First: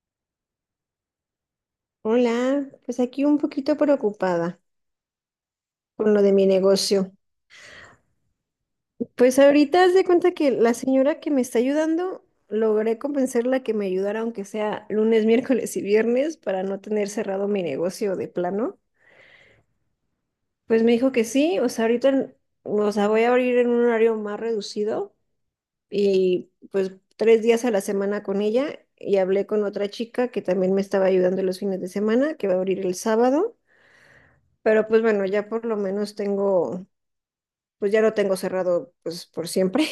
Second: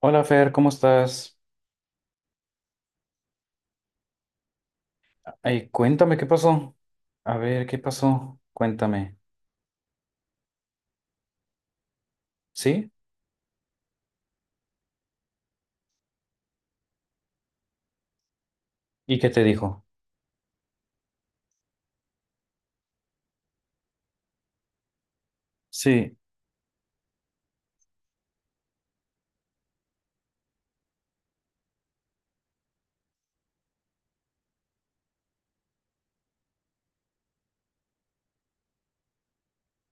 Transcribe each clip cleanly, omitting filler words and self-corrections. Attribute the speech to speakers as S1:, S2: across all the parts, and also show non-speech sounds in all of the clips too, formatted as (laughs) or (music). S1: Hola Fer, ¿cómo estás?
S2: Hola, pues aquí un poquito preocupada
S1: Ay,
S2: con
S1: cuéntame
S2: lo
S1: qué
S2: de mi
S1: pasó.
S2: negocio.
S1: A ver, ¿qué pasó? Cuéntame.
S2: Pues ahorita haz de cuenta que la señora que me está ayudando,
S1: ¿Sí?
S2: logré convencerla que me ayudara aunque sea lunes, (laughs) miércoles y viernes para no tener cerrado mi negocio de plano.
S1: ¿Y qué te dijo?
S2: Pues me dijo que sí, o sea, ahorita, o sea, voy a abrir en un horario más reducido
S1: Sí.
S2: y pues tres días a la semana con ella, y hablé con otra chica que también me estaba ayudando los fines de semana, que va a abrir el sábado. Pero pues bueno, ya por lo menos tengo, pues ya lo tengo cerrado pues por siempre.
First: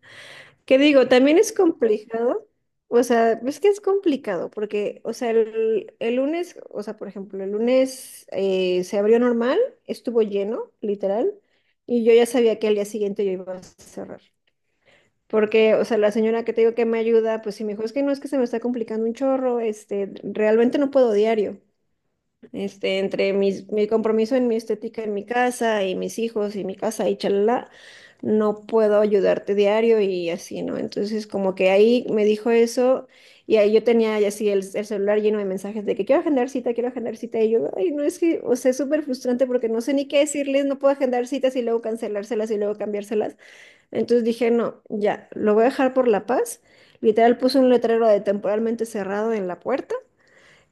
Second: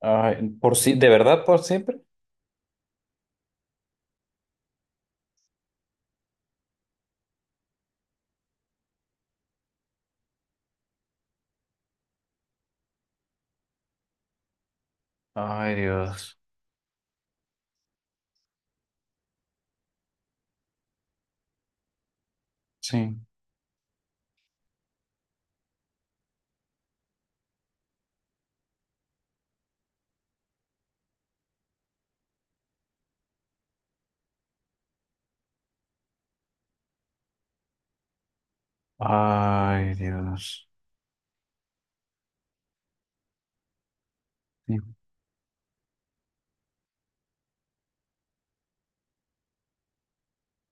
S1: Ay,
S2: (laughs)
S1: por
S2: ¿Qué
S1: si, ¿de
S2: digo? También
S1: verdad
S2: es
S1: por siempre?
S2: complicado. O sea, es que es complicado porque, o sea, el lunes, o sea, por ejemplo, el lunes se abrió normal, estuvo lleno, literal, y yo ya sabía que al día siguiente yo iba a cerrar.
S1: Ay,
S2: Porque, o sea, la
S1: Dios.
S2: señora que te digo que me ayuda, pues sí me dijo, es que no es que se me está complicando un chorro, este, realmente no puedo diario. Este,
S1: Sí.
S2: entre mi compromiso en mi estética, en mi casa y mis hijos y mi casa y chalala, no puedo ayudarte diario y así, ¿no? Entonces, como que ahí me dijo eso, y ahí yo tenía ya así el celular lleno de mensajes de que quiero agendar cita, quiero agendar cita, y yo, ay, no es que, o sea, es súper frustrante porque no sé
S1: Ay,
S2: ni qué decirles,
S1: Dios.
S2: no puedo agendar citas y luego cancelárselas y luego cambiárselas. Entonces dije, no,
S1: Sí.
S2: ya, lo voy a dejar por la paz. Literal puse un letrero de temporalmente cerrado en la puerta.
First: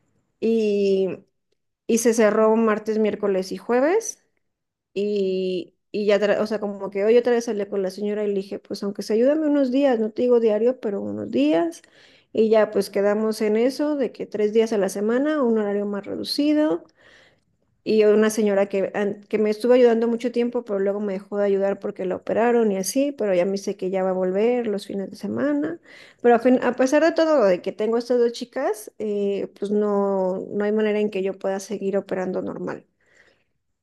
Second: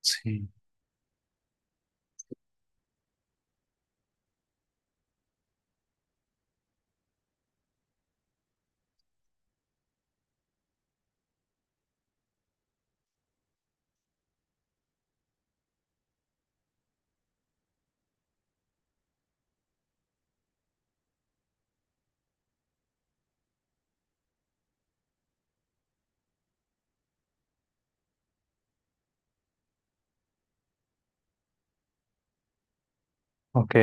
S1: Sí.
S2: Y y se cerró martes, miércoles y jueves. Y ya, o sea, como que hoy otra vez hablé con la señora y le dije, pues aunque se ayúdame unos días, no te digo diario, pero unos días. Y ya pues quedamos en eso, de que tres días a la semana, un horario más reducido. Y una señora que, que me estuvo ayudando mucho tiempo, pero luego me dejó de ayudar porque la operaron y así, pero ya me dice que ya va a volver los fines de semana. Pero a pesar de todo, de que tengo estas dos chicas, pues no, no hay manera en que yo pueda seguir operando normal.
S1: Ok.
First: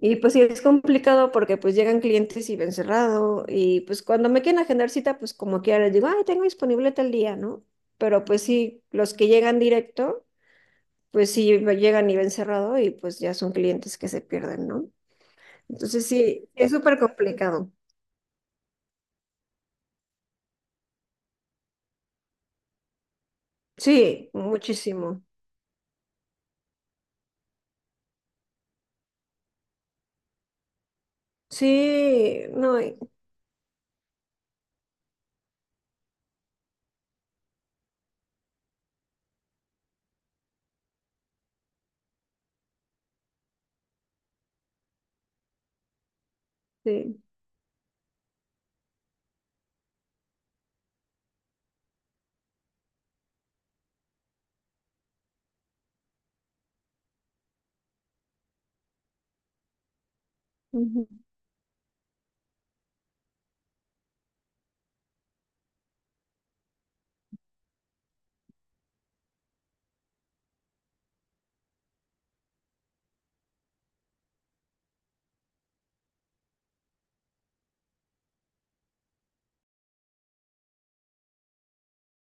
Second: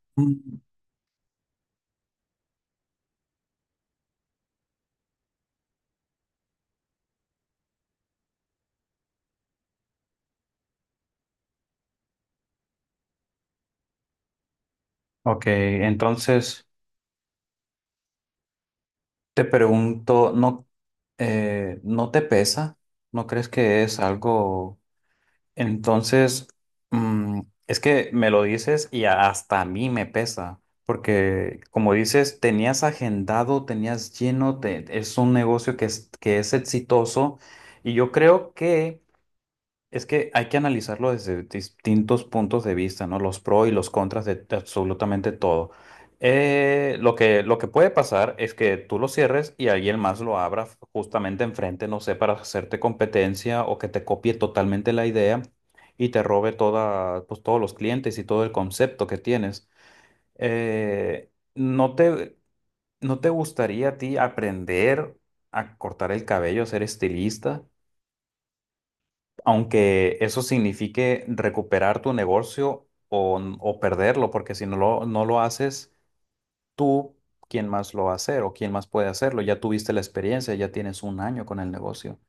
S2: Y pues sí,
S1: Mm,
S2: es complicado porque pues llegan clientes y ven cerrado, y pues cuando me quieren agendar cita, pues como quiera les digo, ay, tengo disponible tal día, ¿no? Pero pues sí, los que llegan directo, pues sí me llegan y ven cerrado, y pues ya son clientes que se pierden, ¿no?
S1: ok,
S2: Entonces sí,
S1: entonces
S2: es súper complicado.
S1: te pregunto, ¿no, no te pesa? ¿No crees que es
S2: Sí,
S1: algo?
S2: muchísimo.
S1: Entonces, mm, es que me lo dices y hasta a mí me pesa, porque como dices,
S2: Sí, no,
S1: tenías
S2: y-
S1: agendado, tenías lleno, es un negocio que es exitoso y yo creo que es que hay que analizarlo desde distintos puntos de vista, ¿no? Los pros y los contras de absolutamente todo. Lo
S2: sí.
S1: que, lo que puede pasar es que tú lo cierres y alguien más lo abra justamente enfrente, no sé, para hacerte competencia o que te copie totalmente la idea y te robe toda, pues, todos los clientes y todo el concepto que tienes.
S2: Ujú.
S1: ¿No te, no te gustaría a ti aprender a cortar el cabello, a ser estilista? Aunque eso signifique recuperar tu negocio o perderlo, porque si no lo, no lo haces tú, ¿quién más lo va a hacer o quién más puede hacerlo? Ya tuviste la experiencia, ya tienes 1 año con el negocio.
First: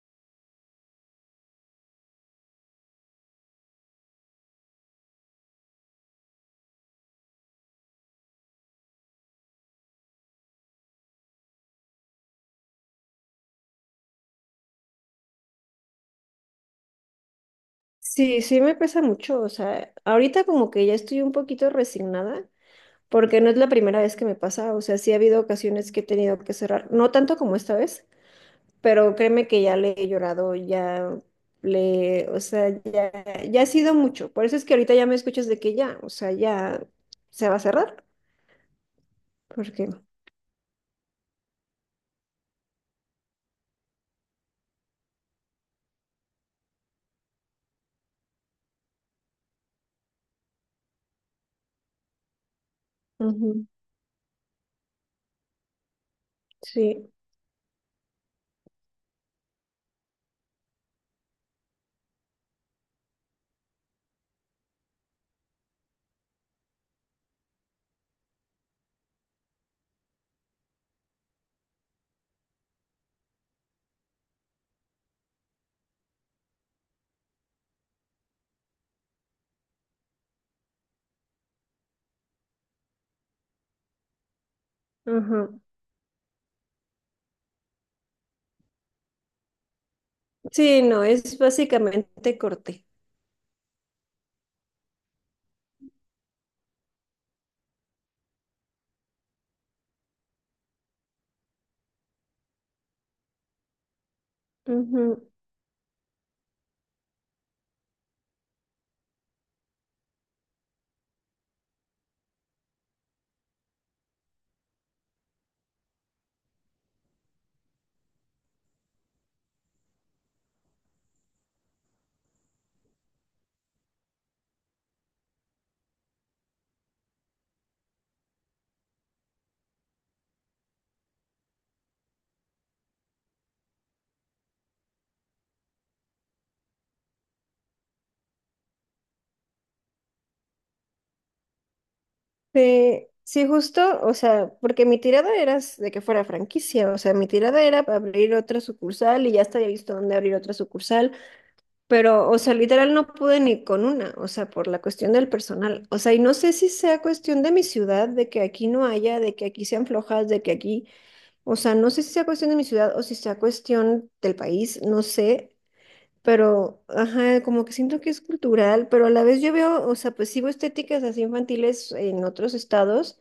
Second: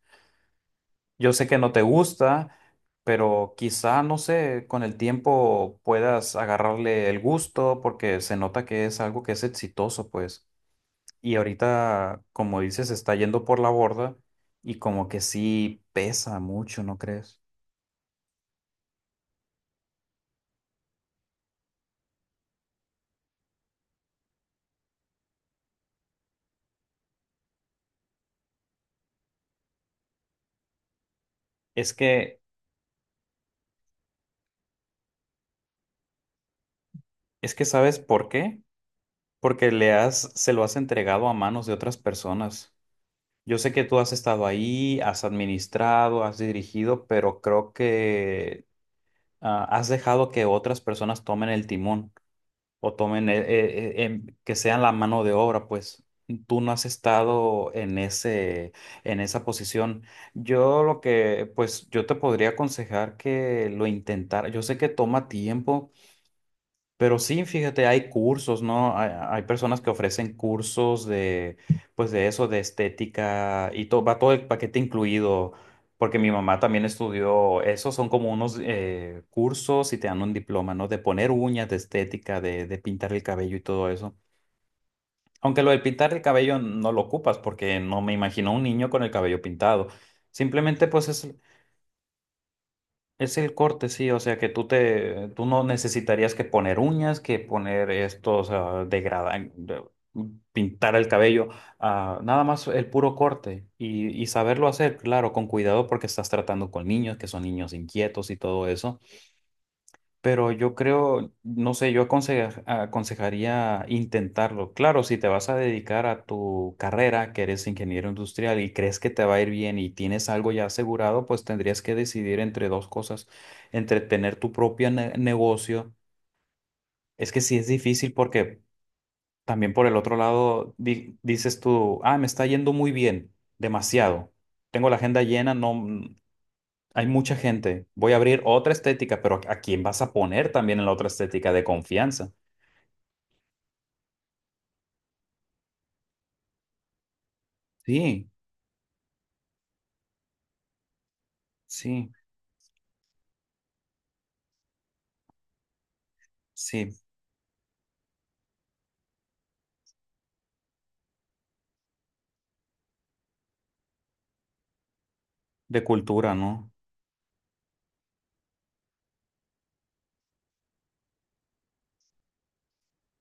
S1: Yo sé que no te gusta, pero quizá, no sé, con el tiempo puedas agarrarle el gusto porque se nota que es algo que es exitoso, pues. Y ahorita, como dices, está yendo por la borda y como que sí pesa mucho, ¿no crees?
S2: Sí, sí me pesa mucho, o sea, ahorita como que ya estoy un poquito resignada porque no es la primera vez que me pasa, o sea, sí ha habido ocasiones que he tenido que cerrar, no tanto como esta vez, pero créeme que ya le he llorado, ya
S1: Es
S2: le,
S1: que,
S2: o sea, ya, ya ha sido mucho, por eso es que ahorita ya me escuchas de que ya, o sea, ya se
S1: es
S2: va a
S1: que ¿sabes
S2: cerrar,
S1: por qué? Porque
S2: porque,
S1: le has, se lo has entregado a manos de otras personas. Yo sé que tú has estado ahí, has administrado, has dirigido, pero creo que ah, has dejado que otras personas tomen el timón o tomen,
S2: ujú,
S1: que sean la mano de obra, pues tú no has
S2: sí,
S1: estado en ese, en esa posición. Yo lo que, pues yo te podría aconsejar que lo intentara. Yo sé que toma tiempo, pero sí, fíjate, hay cursos, ¿no? Hay personas que ofrecen cursos de, pues de eso, de estética y todo, va todo el paquete incluido, porque mi mamá también estudió eso, son como unos cursos y te dan un diploma, ¿no? De poner uñas, de estética, de pintar el cabello y todo eso.
S2: ajá.
S1: Aunque lo de pintar el cabello no lo ocupas, porque no me imagino un niño con el cabello pintado.
S2: Sí,
S1: Simplemente,
S2: no,
S1: pues es
S2: es básicamente corte.
S1: es el corte, sí, o sea que tú te, tú no necesitarías que poner uñas, que poner estos ah, pintar el cabello, ah, nada más el puro corte y saberlo hacer,
S2: Ujú.
S1: claro, con cuidado porque estás tratando con niños que son niños inquietos y todo eso. Pero yo creo, no sé, yo aconsejaría intentarlo. Claro, si te vas a dedicar a tu carrera, que eres ingeniero industrial y crees que te va a ir bien y tienes algo ya asegurado, pues tendrías que decidir entre dos cosas, entre tener tu propio negocio. Es que sí es difícil porque también por el otro lado dices tú, ah, me está yendo muy bien, demasiado. Tengo la agenda llena, no, hay mucha gente. Voy a abrir otra estética, pero ¿a quién vas a poner también en la otra estética de confianza?
S2: Sí, sí, justo, o sea, porque mi tirada era de que fuera franquicia, o sea, mi tirada era
S1: Sí,
S2: abrir otra sucursal y ya hasta había visto dónde abrir otra sucursal.
S1: sí,
S2: Pero, o sea, literal no pude ni con una, o sea, por la cuestión del personal. O sea, y no sé si
S1: sí,
S2: sea cuestión de mi ciudad, de que aquí no haya, de que aquí sean flojas, de que aquí, o sea, no sé si sea cuestión de mi ciudad o si sea cuestión del país, no sé,
S1: de cultura, ¿no?
S2: pero, ajá, como que siento que es cultural, pero a la vez yo veo, o sea, pues sí veo estéticas así infantiles en otros estados.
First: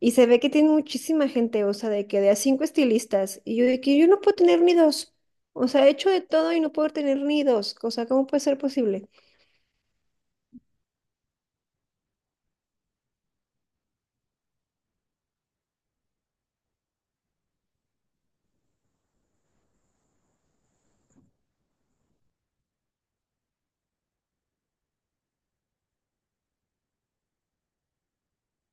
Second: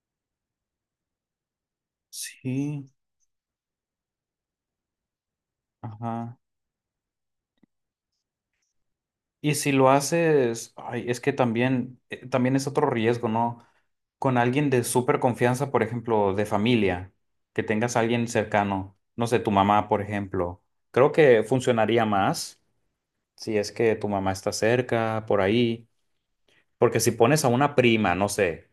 S2: Y se ve que tiene muchísima gente, o sea, de que de a cinco
S1: Sí,
S2: estilistas. Y yo de que yo no puedo tener ni dos. O sea, he hecho de
S1: ajá.
S2: todo y no puedo tener ni dos. O sea, ¿cómo puede ser posible?
S1: Y si lo haces, ay, es que también, también es otro riesgo, ¿no? Con alguien de súper confianza, por ejemplo, de familia, que tengas a alguien cercano, no sé, tu mamá, por ejemplo. Creo que funcionaría más si es que tu mamá está cerca, por ahí. Porque si pones a una prima, no sé.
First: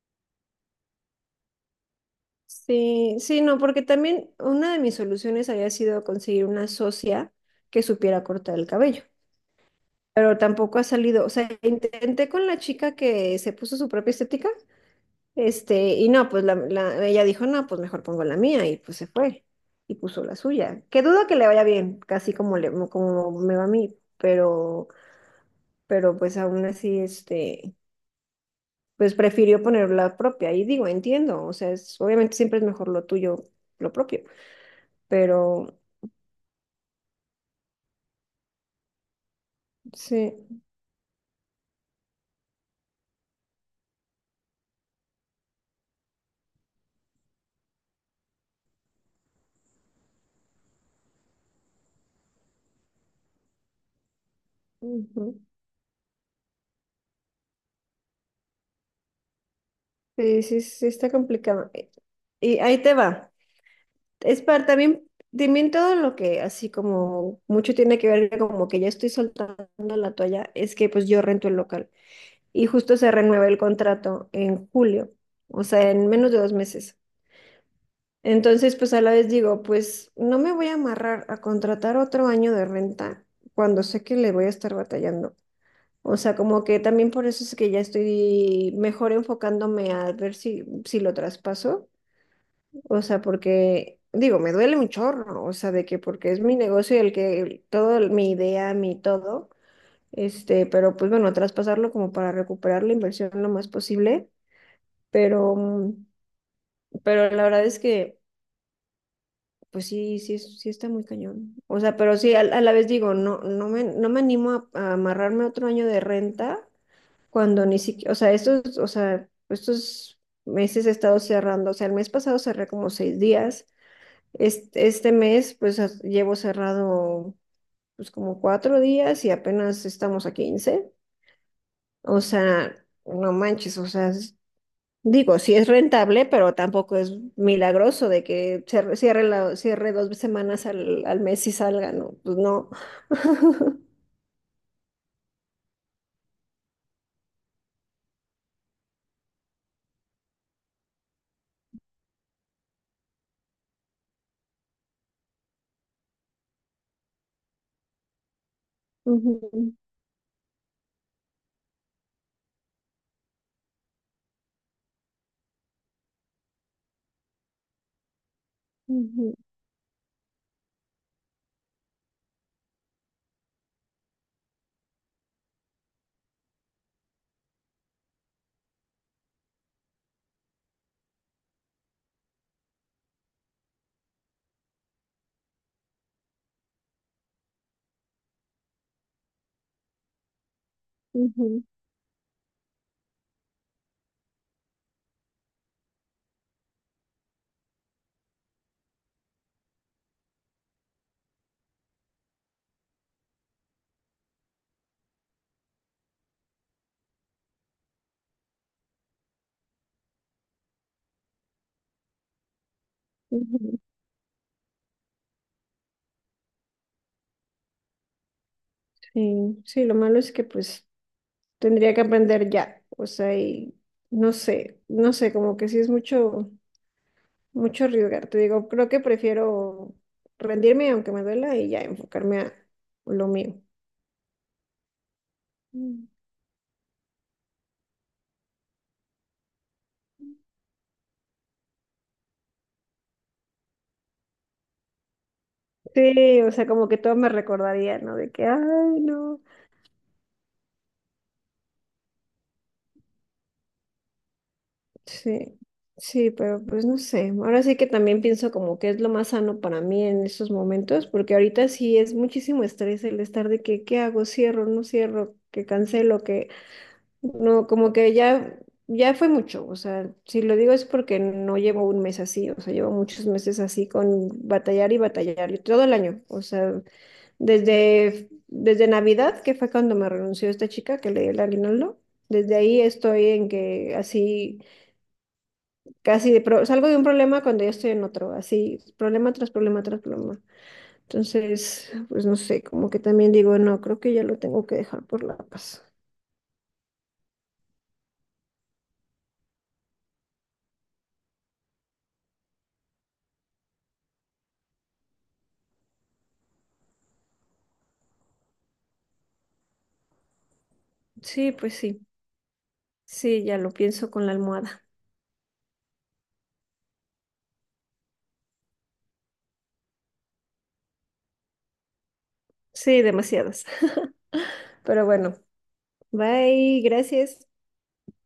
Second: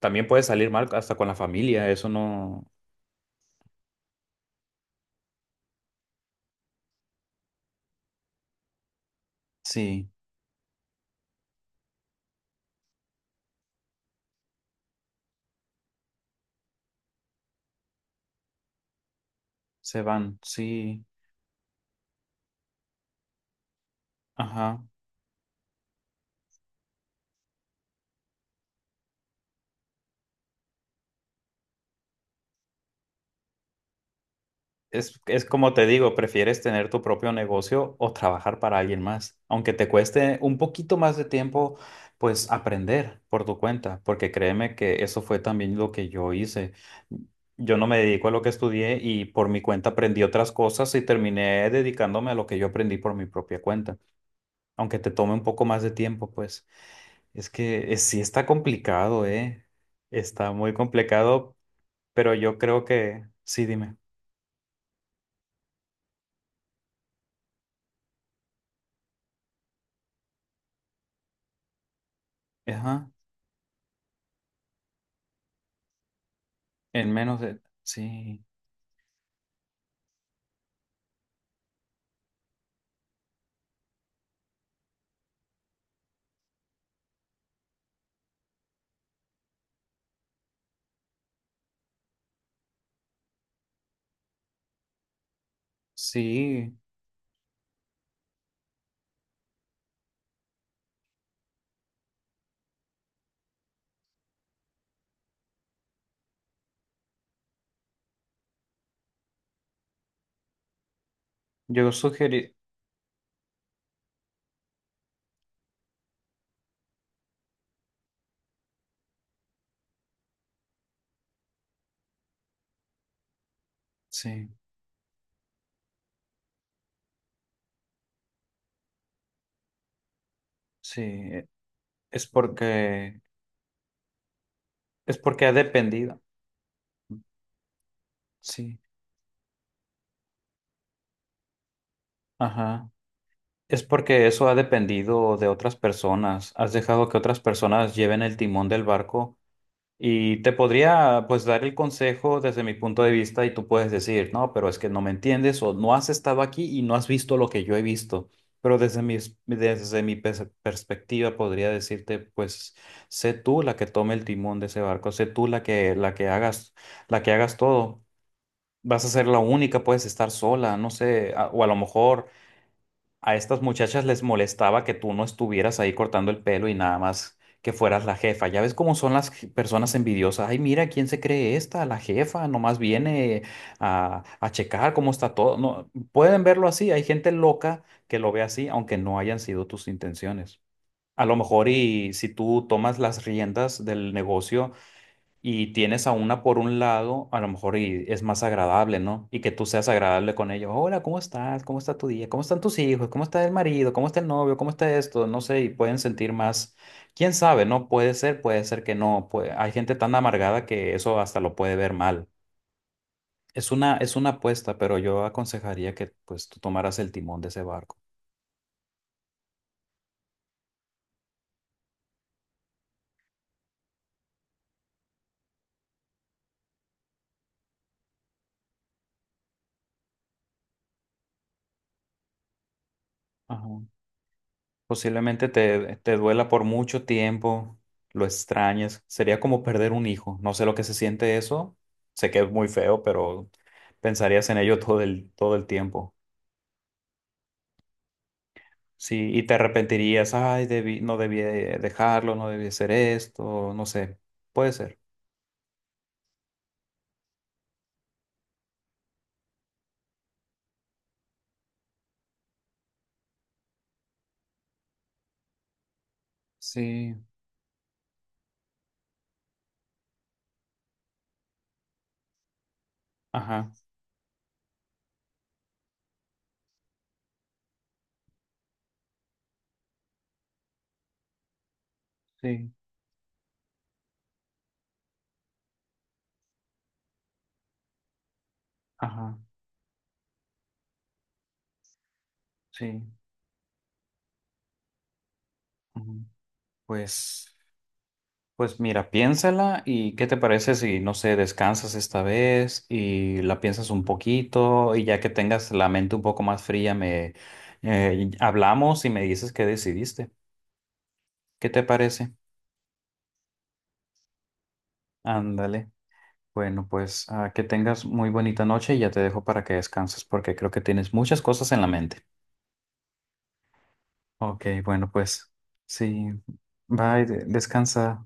S1: También puede salir mal hasta con la familia, eso no.
S2: Sí, sí, no, porque también una de mis soluciones había sido conseguir una socia que supiera cortar el cabello.
S1: Sí,
S2: Pero tampoco ha salido. O sea, intenté con la chica que se puso su propia estética. Este, y no, pues ella dijo, no, pues mejor pongo la mía, y pues se fue y
S1: se
S2: puso la
S1: van,
S2: suya. Que
S1: sí.
S2: dudo que le vaya bien, casi como, le, como me va a mí,
S1: Ajá.
S2: pero pues aún así, este, pues prefirió poner la propia. Y digo, entiendo, o sea, obviamente siempre es mejor lo tuyo, lo propio,
S1: Es como
S2: pero
S1: te digo, prefieres tener tu propio negocio o trabajar para alguien más, aunque te
S2: sí,
S1: cueste un poquito más de tiempo, pues aprender por tu cuenta, porque créeme que eso fue también lo que yo hice. Yo no me dedico a lo que estudié y por mi cuenta aprendí otras cosas y terminé dedicándome a lo que yo aprendí por mi propia cuenta, aunque te
S2: ujú.
S1: tome un poco más de tiempo, pues. Es que sí está complicado, ¿eh?
S2: Sí,
S1: Está
S2: sí,
S1: muy
S2: sí, está
S1: complicado,
S2: complicado.
S1: pero yo
S2: Y ahí
S1: creo
S2: te
S1: que
S2: va.
S1: sí, dime.
S2: Es para también, también todo lo que así como mucho tiene que ver como que ya estoy soltando la toalla, es que pues yo rento el local y justo
S1: Ajá,
S2: se renueva el contrato en julio, o sea, en menos de 2 meses.
S1: en menos de... Sí,
S2: Entonces, pues a la vez digo, pues no me voy a amarrar a contratar otro año de renta cuando sé que le voy a estar batallando. O sea, como que también por eso es que ya estoy mejor enfocándome a ver si, si lo traspaso, o sea, porque, digo, me duele mi chorro, o sea, de que porque es mi
S1: sí,
S2: negocio y el que todo, mi idea, mi todo, este, pero pues bueno, traspasarlo como para recuperar la inversión lo más posible, pero, pero la verdad es que, pues sí, sí, sí está muy cañón. O
S1: yo
S2: sea, pero sí,
S1: sugerí...
S2: a la vez digo, no, no me animo a amarrarme otro año de renta cuando ni siquiera, o sea, estos meses he estado cerrando, o sea, el mes pasado cerré como 6 días.
S1: Sí,
S2: Este, este mes, pues llevo cerrado pues como 4 días y apenas estamos a 15.
S1: sí,
S2: O
S1: es
S2: sea,
S1: porque...
S2: no manches, o sea, es-
S1: Es
S2: digo,
S1: porque ha
S2: sí es
S1: dependido.
S2: rentable, pero tampoco es milagroso de que
S1: Sí,
S2: cierre, la, cierre 2 semanas al mes y salga, no, pues no.
S1: ajá.
S2: (laughs)
S1: Es porque eso ha dependido de otras personas. Has dejado que otras personas lleven el timón del barco. Y te podría pues dar el consejo desde mi punto de vista y tú puedes decir, no, pero es que no me entiendes o no has estado aquí y no has visto lo que yo he visto. Pero desde mi,
S2: Ujú,
S1: desde perspectiva podría decirte, pues sé tú la que tome el timón de ese barco, sé tú la que hagas todo. Vas a ser
S2: ujú,
S1: la única, puedes estar sola, no sé, o a lo mejor a estas muchachas les molestaba que tú no estuvieras ahí cortando el pelo y nada más que fueras la jefa. Ya ves cómo son las personas envidiosas. Ay, mira, ¿quién se cree esta? La jefa, nomás viene a checar cómo está todo. No, pueden verlo así. Hay gente loca que lo ve así, aunque no hayan sido tus intenciones. A lo
S2: ujú,
S1: mejor y si tú tomas las riendas del negocio, y tienes a una por un lado, a lo mejor y es más agradable, ¿no? Y que tú seas agradable con ellos. Hola, ¿cómo estás? ¿Cómo está tu día? ¿Cómo están tus hijos? ¿Cómo está el marido? ¿Cómo está el novio? ¿Cómo está esto? No sé, y pueden sentir más. ¿Quién sabe? No puede ser, puede ser que no. Puede... Hay gente tan amargada que eso hasta lo puede ver mal.
S2: ujú.
S1: Es una apuesta, pero yo aconsejaría que pues tú tomaras el timón de ese barco.
S2: Sí, sí, lo malo es que pues tendría que aprender ya, o sea, y no sé, como que sí es mucho. Mucho arriesgar. Te digo, creo que prefiero rendirme aunque me duela y ya enfocarme a lo mío.
S1: Ajá. Posiblemente te,
S2: Mm.
S1: te duela por mucho tiempo, lo extrañes. Sería como perder un hijo. No sé lo que se siente eso. Sé que es muy feo, pero pensarías en ello (laughs) todo el tiempo.
S2: Sí, o sea, como que todo me recordaría, ¿no? De que, ay,
S1: Sí,
S2: no.
S1: y te arrepentirías. Ay, debí, no debí dejarlo, no debí hacer esto, no sé. Puede ser.
S2: Sí, sí, pero pues no sé. Ahora sí que también pienso como que es lo más sano para mí en estos momentos, porque ahorita sí es muchísimo estrés el estar de que, ¿qué hago? Cierro, no cierro, que cancelo, que
S1: Sí,
S2: no, como que ya, ya fue mucho, o sea, si lo digo es porque no llevo un mes así, o sea, llevo muchos meses
S1: ajá,
S2: así con batallar y batallar, y todo el año, o sea, desde Navidad, que fue cuando me renunció esta chica que le di el aguinaldo, desde
S1: sí,
S2: ahí estoy en que así, casi de salgo de un problema cuando ya estoy en otro, así, problema
S1: ajá,
S2: tras problema tras problema. Entonces, pues no sé, como que
S1: sí.
S2: también digo, no, creo que ya lo tengo que dejar por la paz.
S1: Ujú. Pues. Pues mira, piénsala y qué te parece si, no sé, descansas esta vez y la piensas un poquito y ya que tengas la mente un poco más fría, me hablamos y me dices qué decidiste.
S2: Sí,
S1: ¿Qué
S2: pues
S1: te
S2: sí,
S1: parece?
S2: sí, ya lo pienso con la almohada.
S1: Ándale. Bueno, pues ah, que tengas muy bonita noche y ya te dejo para que descanses porque creo que tienes muchas cosas en la mente.
S2: Sí, demasiadas. (laughs)
S1: Ok,
S2: Pero
S1: bueno,
S2: bueno,
S1: pues sí.
S2: bye,
S1: Bye,
S2: gracias.
S1: descansa.